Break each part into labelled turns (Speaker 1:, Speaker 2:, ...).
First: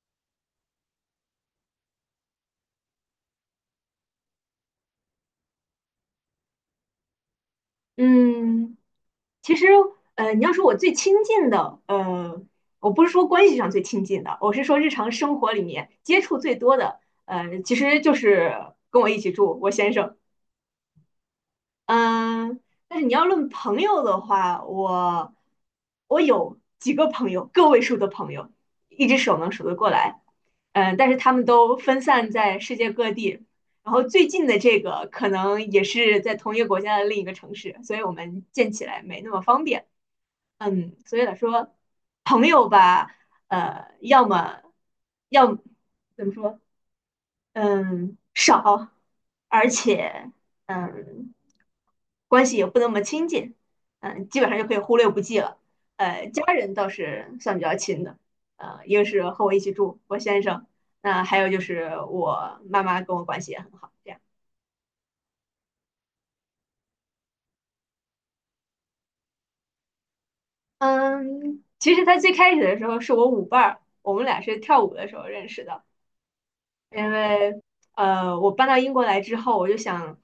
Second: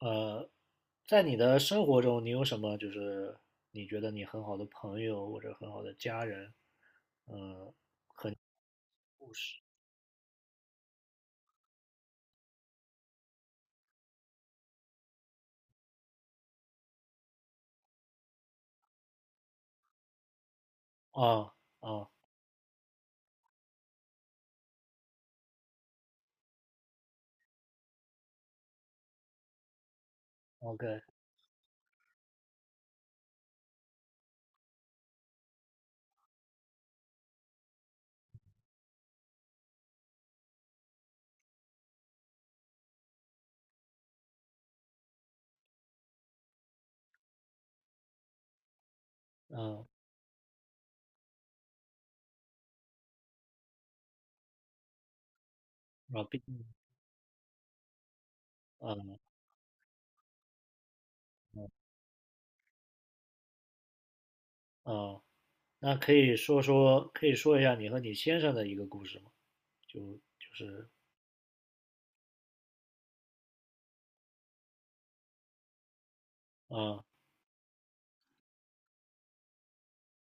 Speaker 1: 呃，在你的生活中，你有什么你觉得你很好的朋友或者很好的家人？嗯，
Speaker 2: 嗯，
Speaker 1: 故
Speaker 2: 其
Speaker 1: 事
Speaker 2: 实，你要说我最亲近的，我不是说关系上最亲近的，我是说日常生活里面接触最多的，其实就是跟我一起住我先生。
Speaker 1: 啊。啊
Speaker 2: 嗯，但是你要论朋友的话，我有几个朋友，个位数的朋友，一只手能数得过来。嗯，
Speaker 1: ，OK，
Speaker 2: 但是他们都分散在世界各地，然后最近的这个可能也是在同一个国家的另一个城市，所以我们见起来没那么方便。嗯，所以来说，朋友吧，要么要么怎么说？嗯，少，而
Speaker 1: 嗯。
Speaker 2: 且嗯，关系也不那么亲近，嗯，基本上就可以忽略不计了。
Speaker 1: 啊，毕
Speaker 2: 家
Speaker 1: 竟，
Speaker 2: 人倒是算比较亲的，一个
Speaker 1: 嗯。
Speaker 2: 是和我一起住，我先生，那、还有就
Speaker 1: 嗯
Speaker 2: 是我妈妈跟我关系也很好，这样。
Speaker 1: 嗯，那可以说说，可以说一下你和你先生的一个故事吗？就就是
Speaker 2: 嗯，其实他最开始的时候是我舞伴儿，我们俩是跳舞的时候认识的。
Speaker 1: 嗯。
Speaker 2: 因为我搬到英国来之后，我就想，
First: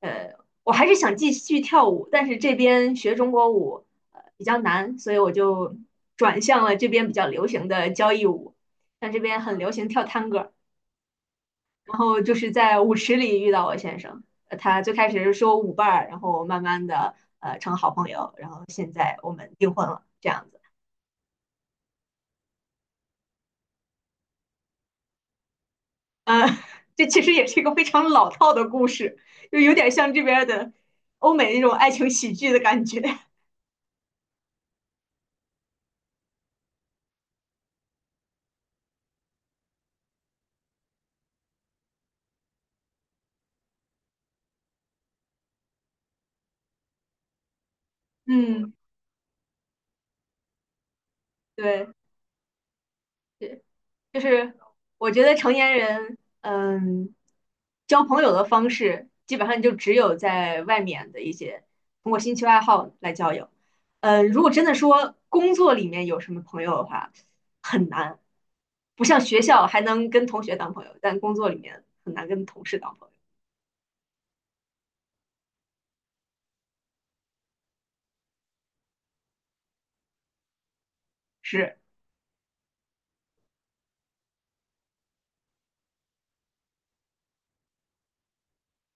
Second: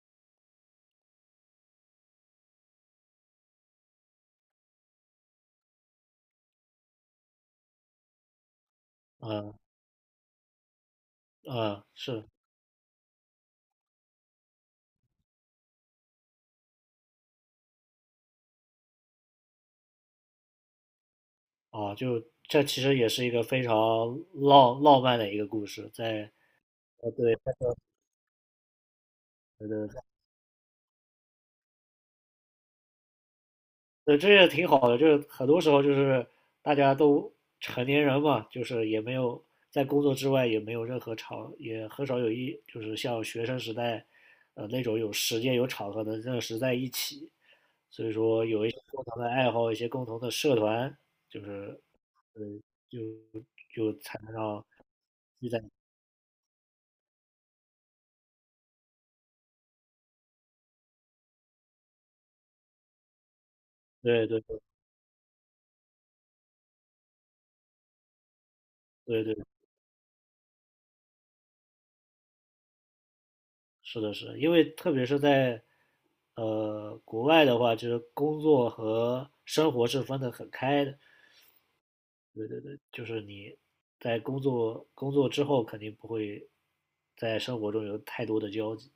Speaker 2: 呃，我还是想继续跳舞，但是这边学中国舞呃比较难，所以我就转向了这边比较流行的交谊舞，像这边
Speaker 1: 嗯
Speaker 2: 很流行跳探戈，
Speaker 1: 嗯，
Speaker 2: 然后
Speaker 1: 是
Speaker 2: 就是在舞池里遇到我先生，呃他最开始是说舞伴儿，然后慢慢的呃成好朋友，然后现在我们订婚了，这样子。
Speaker 1: 啊，就这其实也是一个非常浪漫的一个故事，
Speaker 2: 呃，这其实
Speaker 1: 对
Speaker 2: 也是一个非常老套的故事，就
Speaker 1: 对。
Speaker 2: 有点像这边儿的欧美那种爱情喜剧的感觉。
Speaker 1: 这也挺好的，就是很多时候就是大家都成年人嘛，就是也没有在工作之外也没有任何场，也很少有就是像学生时代，那种有时间有场合能认识在一起，所以说有一
Speaker 2: 嗯，
Speaker 1: 些共同的爱好，一些共同的社团，就是
Speaker 2: 对，
Speaker 1: 呃就
Speaker 2: 对，
Speaker 1: 就才
Speaker 2: 就
Speaker 1: 能
Speaker 2: 是
Speaker 1: 让
Speaker 2: 我觉得
Speaker 1: 聚
Speaker 2: 成
Speaker 1: 在。
Speaker 2: 年人，嗯，交朋友的方式基本上就只有在外面的一些通过兴趣爱好来交友。
Speaker 1: 对对
Speaker 2: 如果
Speaker 1: 对
Speaker 2: 真的说工作里面有什么朋友的话，很难，不像
Speaker 1: 对对。
Speaker 2: 学校还能跟同学当朋友，但工作里面很难跟同事当朋友。
Speaker 1: 是的，是的，因为特别是在国外的话，就是工作和生活是分得很开的，
Speaker 2: 是。
Speaker 1: 就是你在工作之后，肯定不会在生活中有太多的交集。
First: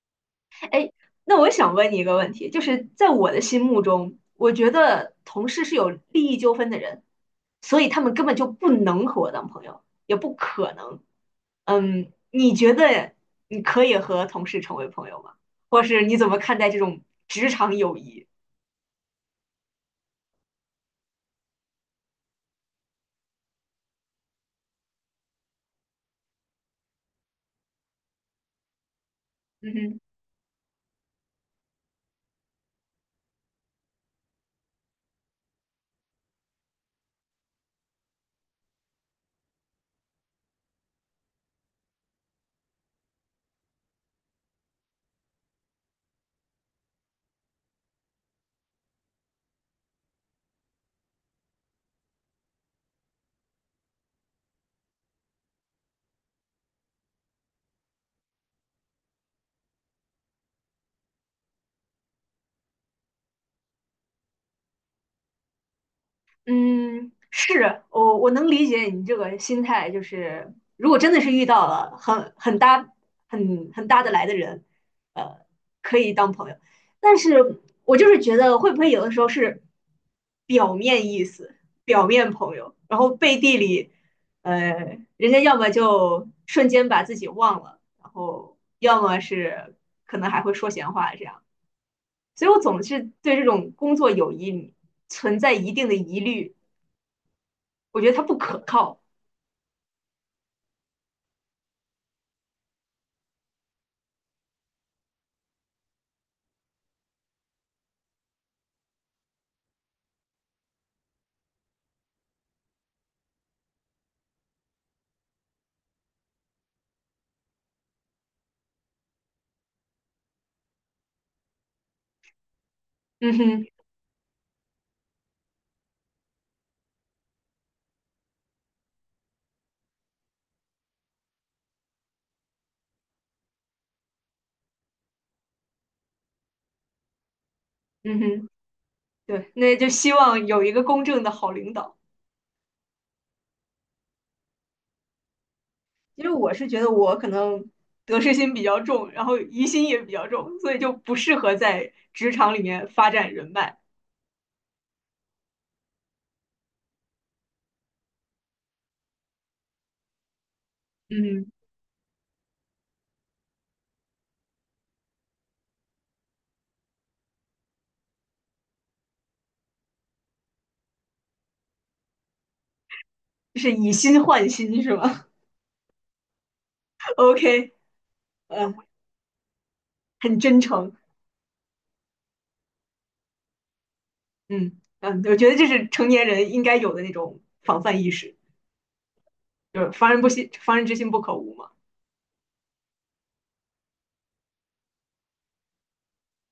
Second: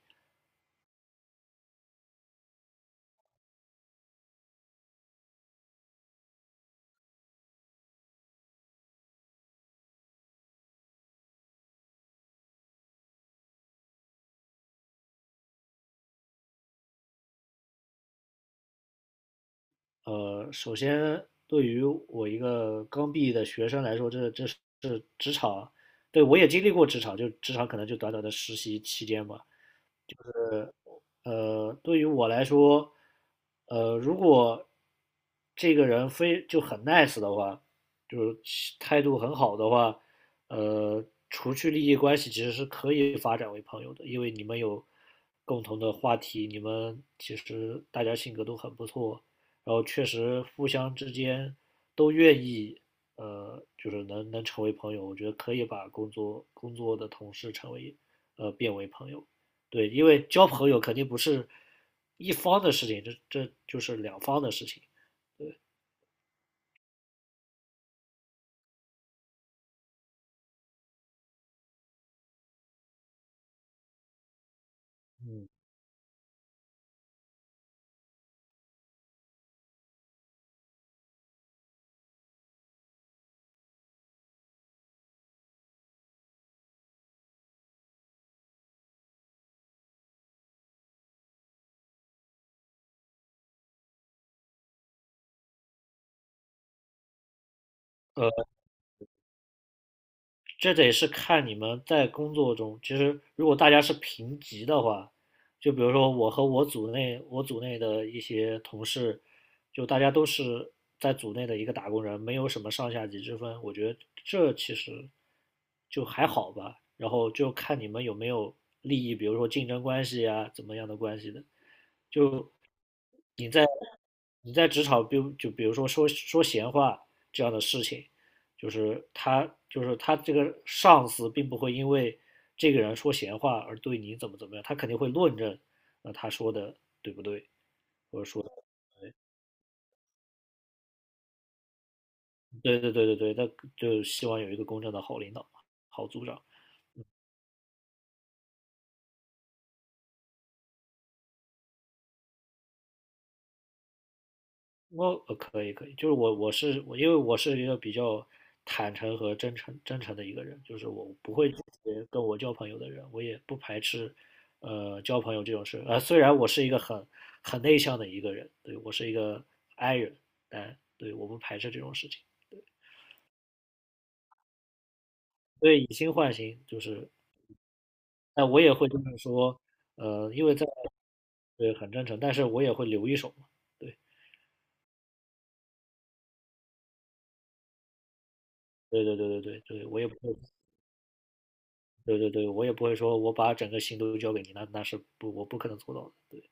Speaker 2: 哎，那我想问你一个问题，就是在我的心目中，我觉得同事是有利益纠纷的人，所以他们根本就不能和我当朋友，也不可能。嗯，你觉得你可以和同事成为朋友吗？或是你怎么看待这种职场友谊？
Speaker 1: 首先对于我一个刚毕业的学生来说，这是职场，对，我也经历过职场，就职场可能就短短的实习期间吧。
Speaker 2: 嗯哼。
Speaker 1: 对于我来说，如果这个人非就很 nice 的话，就是态度很好的话，除去利益关系，其实是可以发展为朋友的，因为你们有共同的话题，你们其实大家性格都很不错，然后确实互相之间都愿意，就是能成为朋友，我觉得可以把工作的同事成为，变为朋友。对，因为交朋友肯定不是一方的事情，这就是两方的事情。
Speaker 2: 嗯，是我能理解你这个心态，就是如果真的是遇到了很搭很搭得来的人，呃，
Speaker 1: 嗯。
Speaker 2: 可以当朋友。但是我就是觉得会不会有的时候是表面意思，表面朋友，然后背地里，人家要么就瞬间把自己忘了，然后要么是可能还会说闲话这样。所以我总是对这种工作友谊存在一定的疑虑。我觉得他
Speaker 1: 呃，
Speaker 2: 不可靠。
Speaker 1: 这得是看你们在工作中，其实如果大家是平级的话，就比如说我和我组内的一些同事，就大家都是在组内的一个打工人，没有什么上下级之分，我觉得这其实就还好吧。然后就看你们有没有利益，比如说竞争关系呀、怎么样的关系的。就
Speaker 2: 嗯
Speaker 1: 你
Speaker 2: 哼，
Speaker 1: 在你在职场，就比如说说闲话这样的事情，就是他就是他这个上司并不会因为这个人说闲话而对你怎么怎么样，他肯定会论证，他说的对不对，或
Speaker 2: 嗯
Speaker 1: 者说，
Speaker 2: 哼，对，那就希望有一个公正的好领导。
Speaker 1: 对对对对对，那就希望有一个公正的好领导嘛，好
Speaker 2: 其
Speaker 1: 组
Speaker 2: 实
Speaker 1: 长。
Speaker 2: 我是觉得我可能得失心比较重，然后疑心也比较重，所以就不适合在职场里面发展人脉。
Speaker 1: 我可以可以，就是我我是我，因为我是一个比较坦诚和真诚的一个人，就是我不
Speaker 2: 嗯，
Speaker 1: 会拒绝跟我交朋友的人，我也不排斥交朋友这种事。呃，虽然我是一个很内向的一个人，对，我是一个 I 人，但对，我不排斥这种事情。
Speaker 2: 就是以心换心是吗
Speaker 1: 所以以心换心，
Speaker 2: ？OK，
Speaker 1: 但我
Speaker 2: 嗯、
Speaker 1: 也
Speaker 2: 呃
Speaker 1: 会就是说，呃，
Speaker 2: 很
Speaker 1: 因为
Speaker 2: 真
Speaker 1: 在
Speaker 2: 诚。
Speaker 1: 对，很真诚，但是我也会留一手嘛。
Speaker 2: 嗯嗯，我觉得这是成年人应该有的那种防范意识，
Speaker 1: 对对对对对对
Speaker 2: 就
Speaker 1: 对，
Speaker 2: 是
Speaker 1: 我也
Speaker 2: 防
Speaker 1: 不
Speaker 2: 人不
Speaker 1: 会。
Speaker 2: 心，防人之心不可无嘛。
Speaker 1: 对对对，我也不会说我把整个心都交给你，那那是不我不可能做到的。对，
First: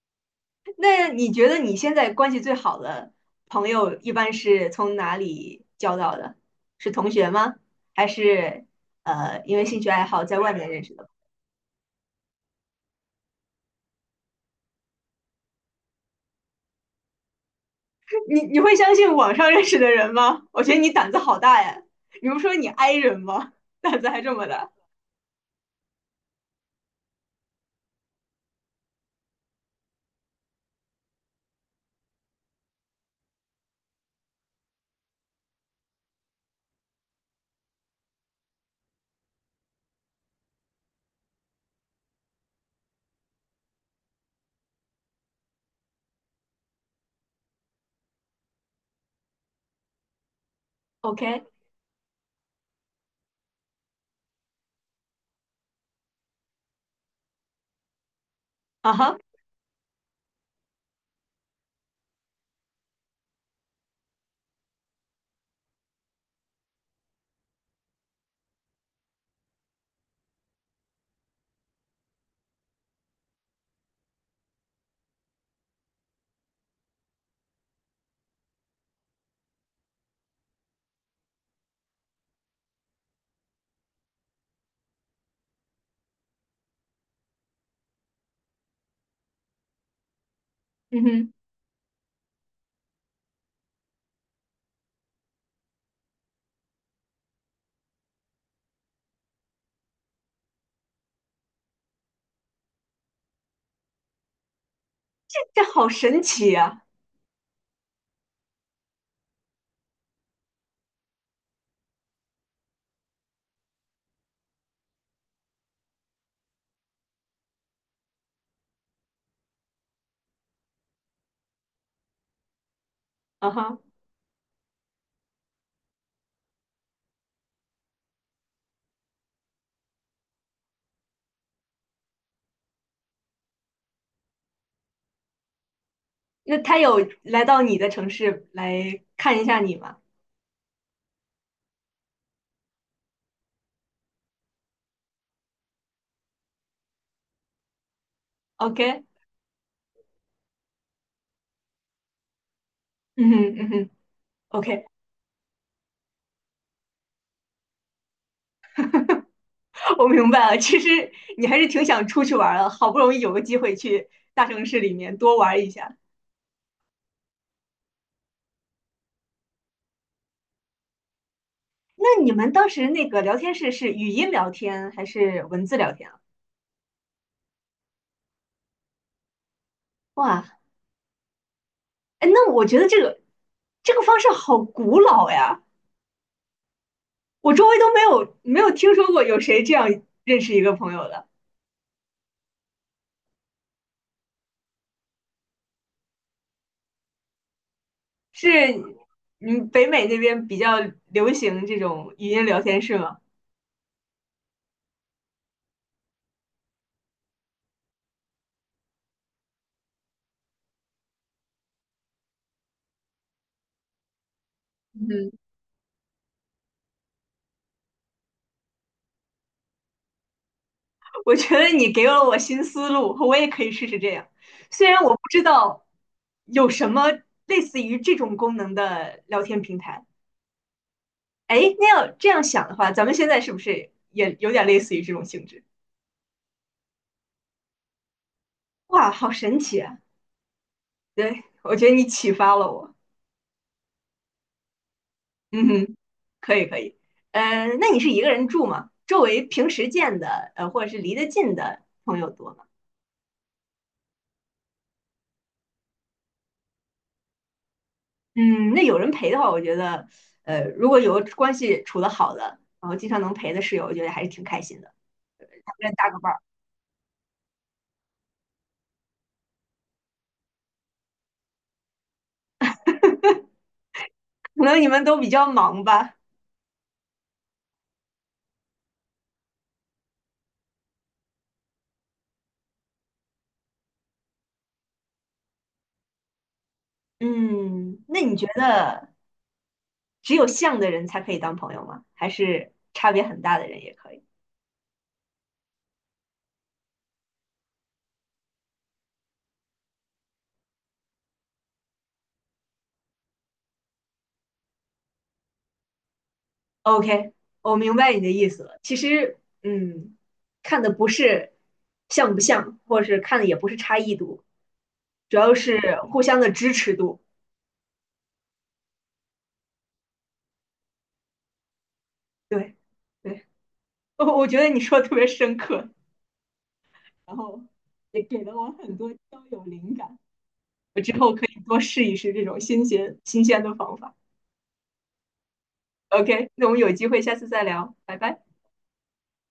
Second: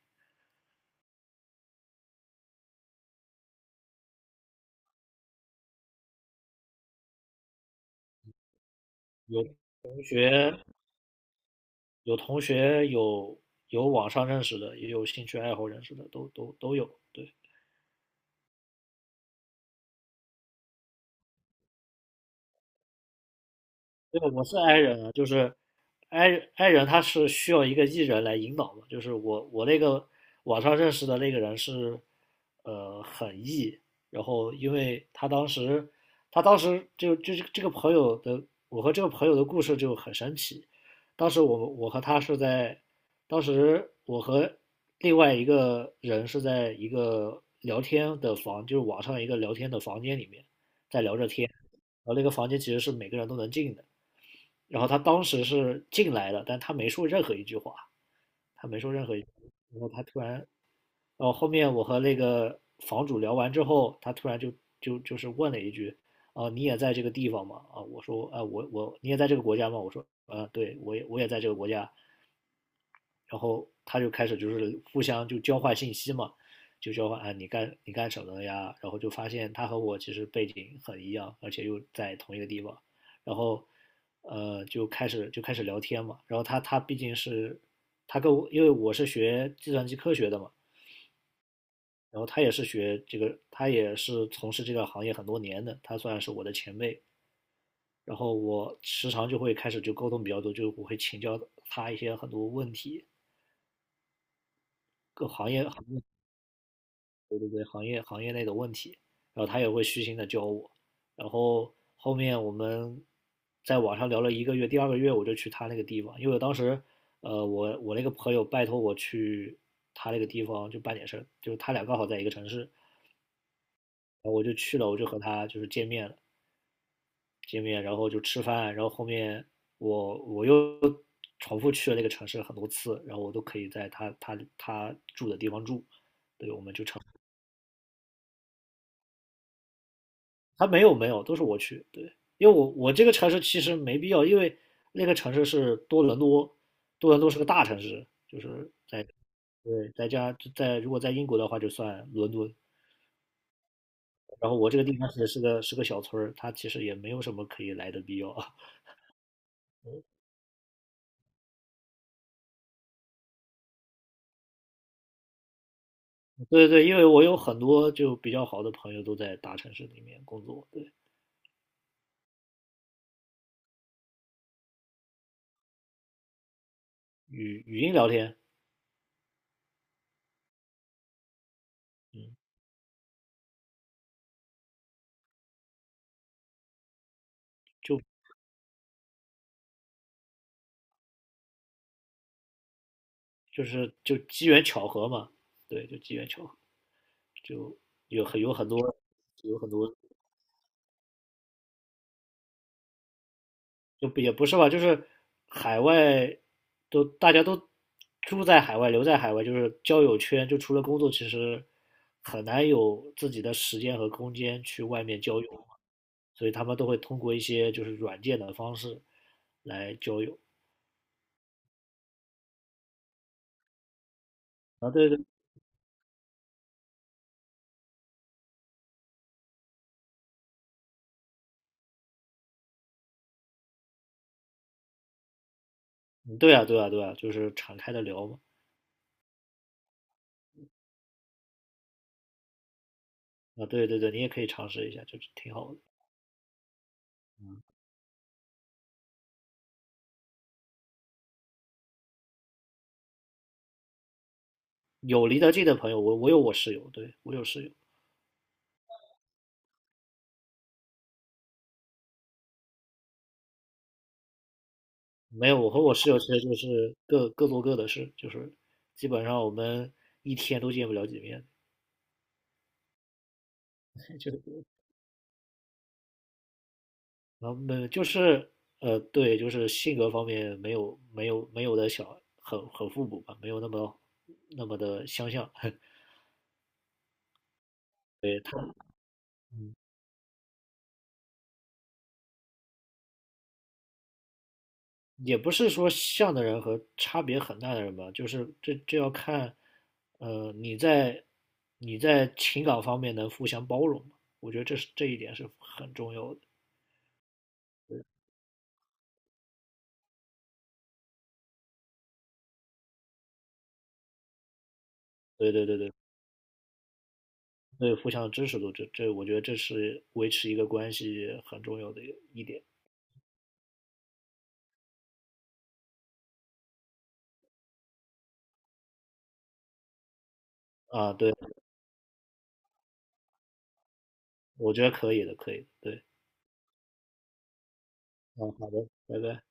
Speaker 2: 那你觉得你现在关系最好的朋友一般是从哪里交到的？是同学吗？还是
Speaker 1: 有
Speaker 2: 因为兴趣
Speaker 1: 同
Speaker 2: 爱好在外
Speaker 1: 学
Speaker 2: 面认识的？
Speaker 1: 有同学有有网上认识的，也有兴趣爱好认识的，都有。对。
Speaker 2: 你会相信网上认识的人吗？我觉得你胆子好大呀！你不说你 i 人吗？胆子还
Speaker 1: 对，
Speaker 2: 这
Speaker 1: 我
Speaker 2: 么
Speaker 1: 是
Speaker 2: 大
Speaker 1: i 人啊，就是 i i 人，他是需要一个 e 人来引导的。就是我那个网上认识的那个人是，很 e，然后因为他当时就是这个朋友的，我和这个朋友的故事就很神奇。当时我和他是在，当时我和另外一个人是在一个聊天的房，就是网上一个聊天的房间里面在聊着
Speaker 2: ？OK，
Speaker 1: 天。然后那个房间其实是每个人都能进的，然后他当时是进来的，但他没说任何一句话，他没
Speaker 2: 啊
Speaker 1: 说任何
Speaker 2: 哈，
Speaker 1: 一句话然后他突然，然后后面我和那个房主聊完之后，他突然就是问了一句：“啊，你也在这个地方吗？”啊，我说：“啊，我,你也在这个国家吗？”我说：“啊，对，我也在这个国家。”然后他就开始就是互相就交换信息嘛，就交换啊你你干什么的呀？然后就发现他和我其实背景很一样，而且又在同一个地方，然后就开始聊天嘛。然后他他毕竟是他跟我，因为我是学计算机科学的嘛，
Speaker 2: 嗯哼，
Speaker 1: 然后他也是学这个，他也是从事这个行业很多年的，他算是我的前辈。然后我时常就会开始就沟通比较多，就我会请教他一些很多问题，
Speaker 2: 这
Speaker 1: 行
Speaker 2: 好
Speaker 1: 业。
Speaker 2: 神奇呀！
Speaker 1: 对对对，行业内的问题，然后他也会虚心的教我，然后后面我们在网上聊了一个月，第二个月我就去他那个地方，因为我当时，我那个朋友拜托我去他那个地方就办点事，就是他俩刚好在一个城市，然
Speaker 2: 啊哈，
Speaker 1: 后我就去了，和他就是见面了，见面然后就吃饭，然后后面我又重复去了那个城市很多次，然后我都可以在他住的地方住，对，
Speaker 2: 那
Speaker 1: 我们
Speaker 2: 他
Speaker 1: 就成。
Speaker 2: 有来到你的城市来看一下你吗
Speaker 1: 他没有没有，都是我去。对，因为我这个城市其实没必要，因为那个城市是多伦多，多伦多是个大城市，就是在
Speaker 2: ？OK，
Speaker 1: 对，在如果在英国的话就算伦敦。
Speaker 2: 嗯哼嗯哼。
Speaker 1: 然后我这个
Speaker 2: OK，
Speaker 1: 地方其实是个小村儿，它其实也没有什么可以来的必要啊。
Speaker 2: 我明白了，其实你还是挺想出去玩儿的，好不容易有个机会去大城市里面多玩一下。
Speaker 1: 对对，因为我有很多就比较好的朋友都在大城市里面工作，对。
Speaker 2: 那你们当时那个聊天室是语音聊天还是文字聊天啊？
Speaker 1: 语音聊天。
Speaker 2: 哇，哎，
Speaker 1: 嗯。
Speaker 2: 那我觉得这个方式好古老呀，我周围都
Speaker 1: 就
Speaker 2: 没有听说过有谁这样认识一个朋友的。
Speaker 1: 就机缘巧合嘛，对，就机缘巧合，就有很
Speaker 2: 是，
Speaker 1: 有很多有
Speaker 2: 嗯，
Speaker 1: 很
Speaker 2: 北
Speaker 1: 多。
Speaker 2: 美那边比较流行这种语音聊天室吗？
Speaker 1: 就也不是吧，就是海外都大家住在海外，留在海外，就是交友圈，就除了工作，其实很难有自己的时间和空间去外面
Speaker 2: 嗯，
Speaker 1: 交友，所以他们都会通过一些就是软件的方式来交友。
Speaker 2: 我觉得你给了我新思路，我也可以试试这样。虽
Speaker 1: 啊，
Speaker 2: 然
Speaker 1: 对
Speaker 2: 我
Speaker 1: 对。
Speaker 2: 不知道有什么类似于这种功能的聊天平台。哎，那要这样想的话，咱们现在是不是也有点类似于这种性质？
Speaker 1: 嗯，对啊，对啊，对啊，就是敞开的聊嘛。
Speaker 2: 哇，好神奇啊！对，我觉得你启发了我。
Speaker 1: 啊，对对对，你也可以尝试一下，就是挺
Speaker 2: 嗯
Speaker 1: 好的。
Speaker 2: 哼，可以可以。呃，那你是一个人住吗？周围平时见的，或者是离得近的朋友多吗？
Speaker 1: 有离得近的朋友，有我室友，对，我有室友。
Speaker 2: 嗯，那有人陪的话，我觉得，如果有关系处得好的，然后经常能陪的室友，我觉得还是挺开心的，
Speaker 1: 没有，我
Speaker 2: 还
Speaker 1: 和
Speaker 2: 能
Speaker 1: 我室
Speaker 2: 搭个
Speaker 1: 友其
Speaker 2: 伴儿。
Speaker 1: 实就是各做各的事，就是基本上我们一天都见不了几面，就是
Speaker 2: 可能你们都比较忙吧。
Speaker 1: 没对，就是性格方面没有的小很互补吧，没有那么的相像。
Speaker 2: 嗯，那你
Speaker 1: 对
Speaker 2: 觉
Speaker 1: 他，
Speaker 2: 得
Speaker 1: 嗯，
Speaker 2: 只有像的人才可以当朋友吗？还是差别很大的人也可以
Speaker 1: 也不是说像的人和差别很大的人吧，就是这要看，呃，你在你在情感方面能互相包容吗？我觉得这一点是很重要的。
Speaker 2: ？OK，我明白你的意思了。其实，嗯，看的不是像不像，或者是看的也不是差异度，主
Speaker 1: 对
Speaker 2: 要
Speaker 1: 对对
Speaker 2: 是
Speaker 1: 对。
Speaker 2: 互相的支持度。
Speaker 1: 对，互相的支持度，这我觉得这是维持一个关系很重要的一点
Speaker 2: 对，对，我觉得你说的特别深刻。然后也给了我很多交友灵感。我
Speaker 1: 啊。
Speaker 2: 之
Speaker 1: 对，
Speaker 2: 后可以多试一试这种新鲜的方法。
Speaker 1: 我觉得可以的，可以的，对。
Speaker 2: OK，那我们有机会下次再聊，拜拜。
Speaker 1: 嗯，好的，拜拜。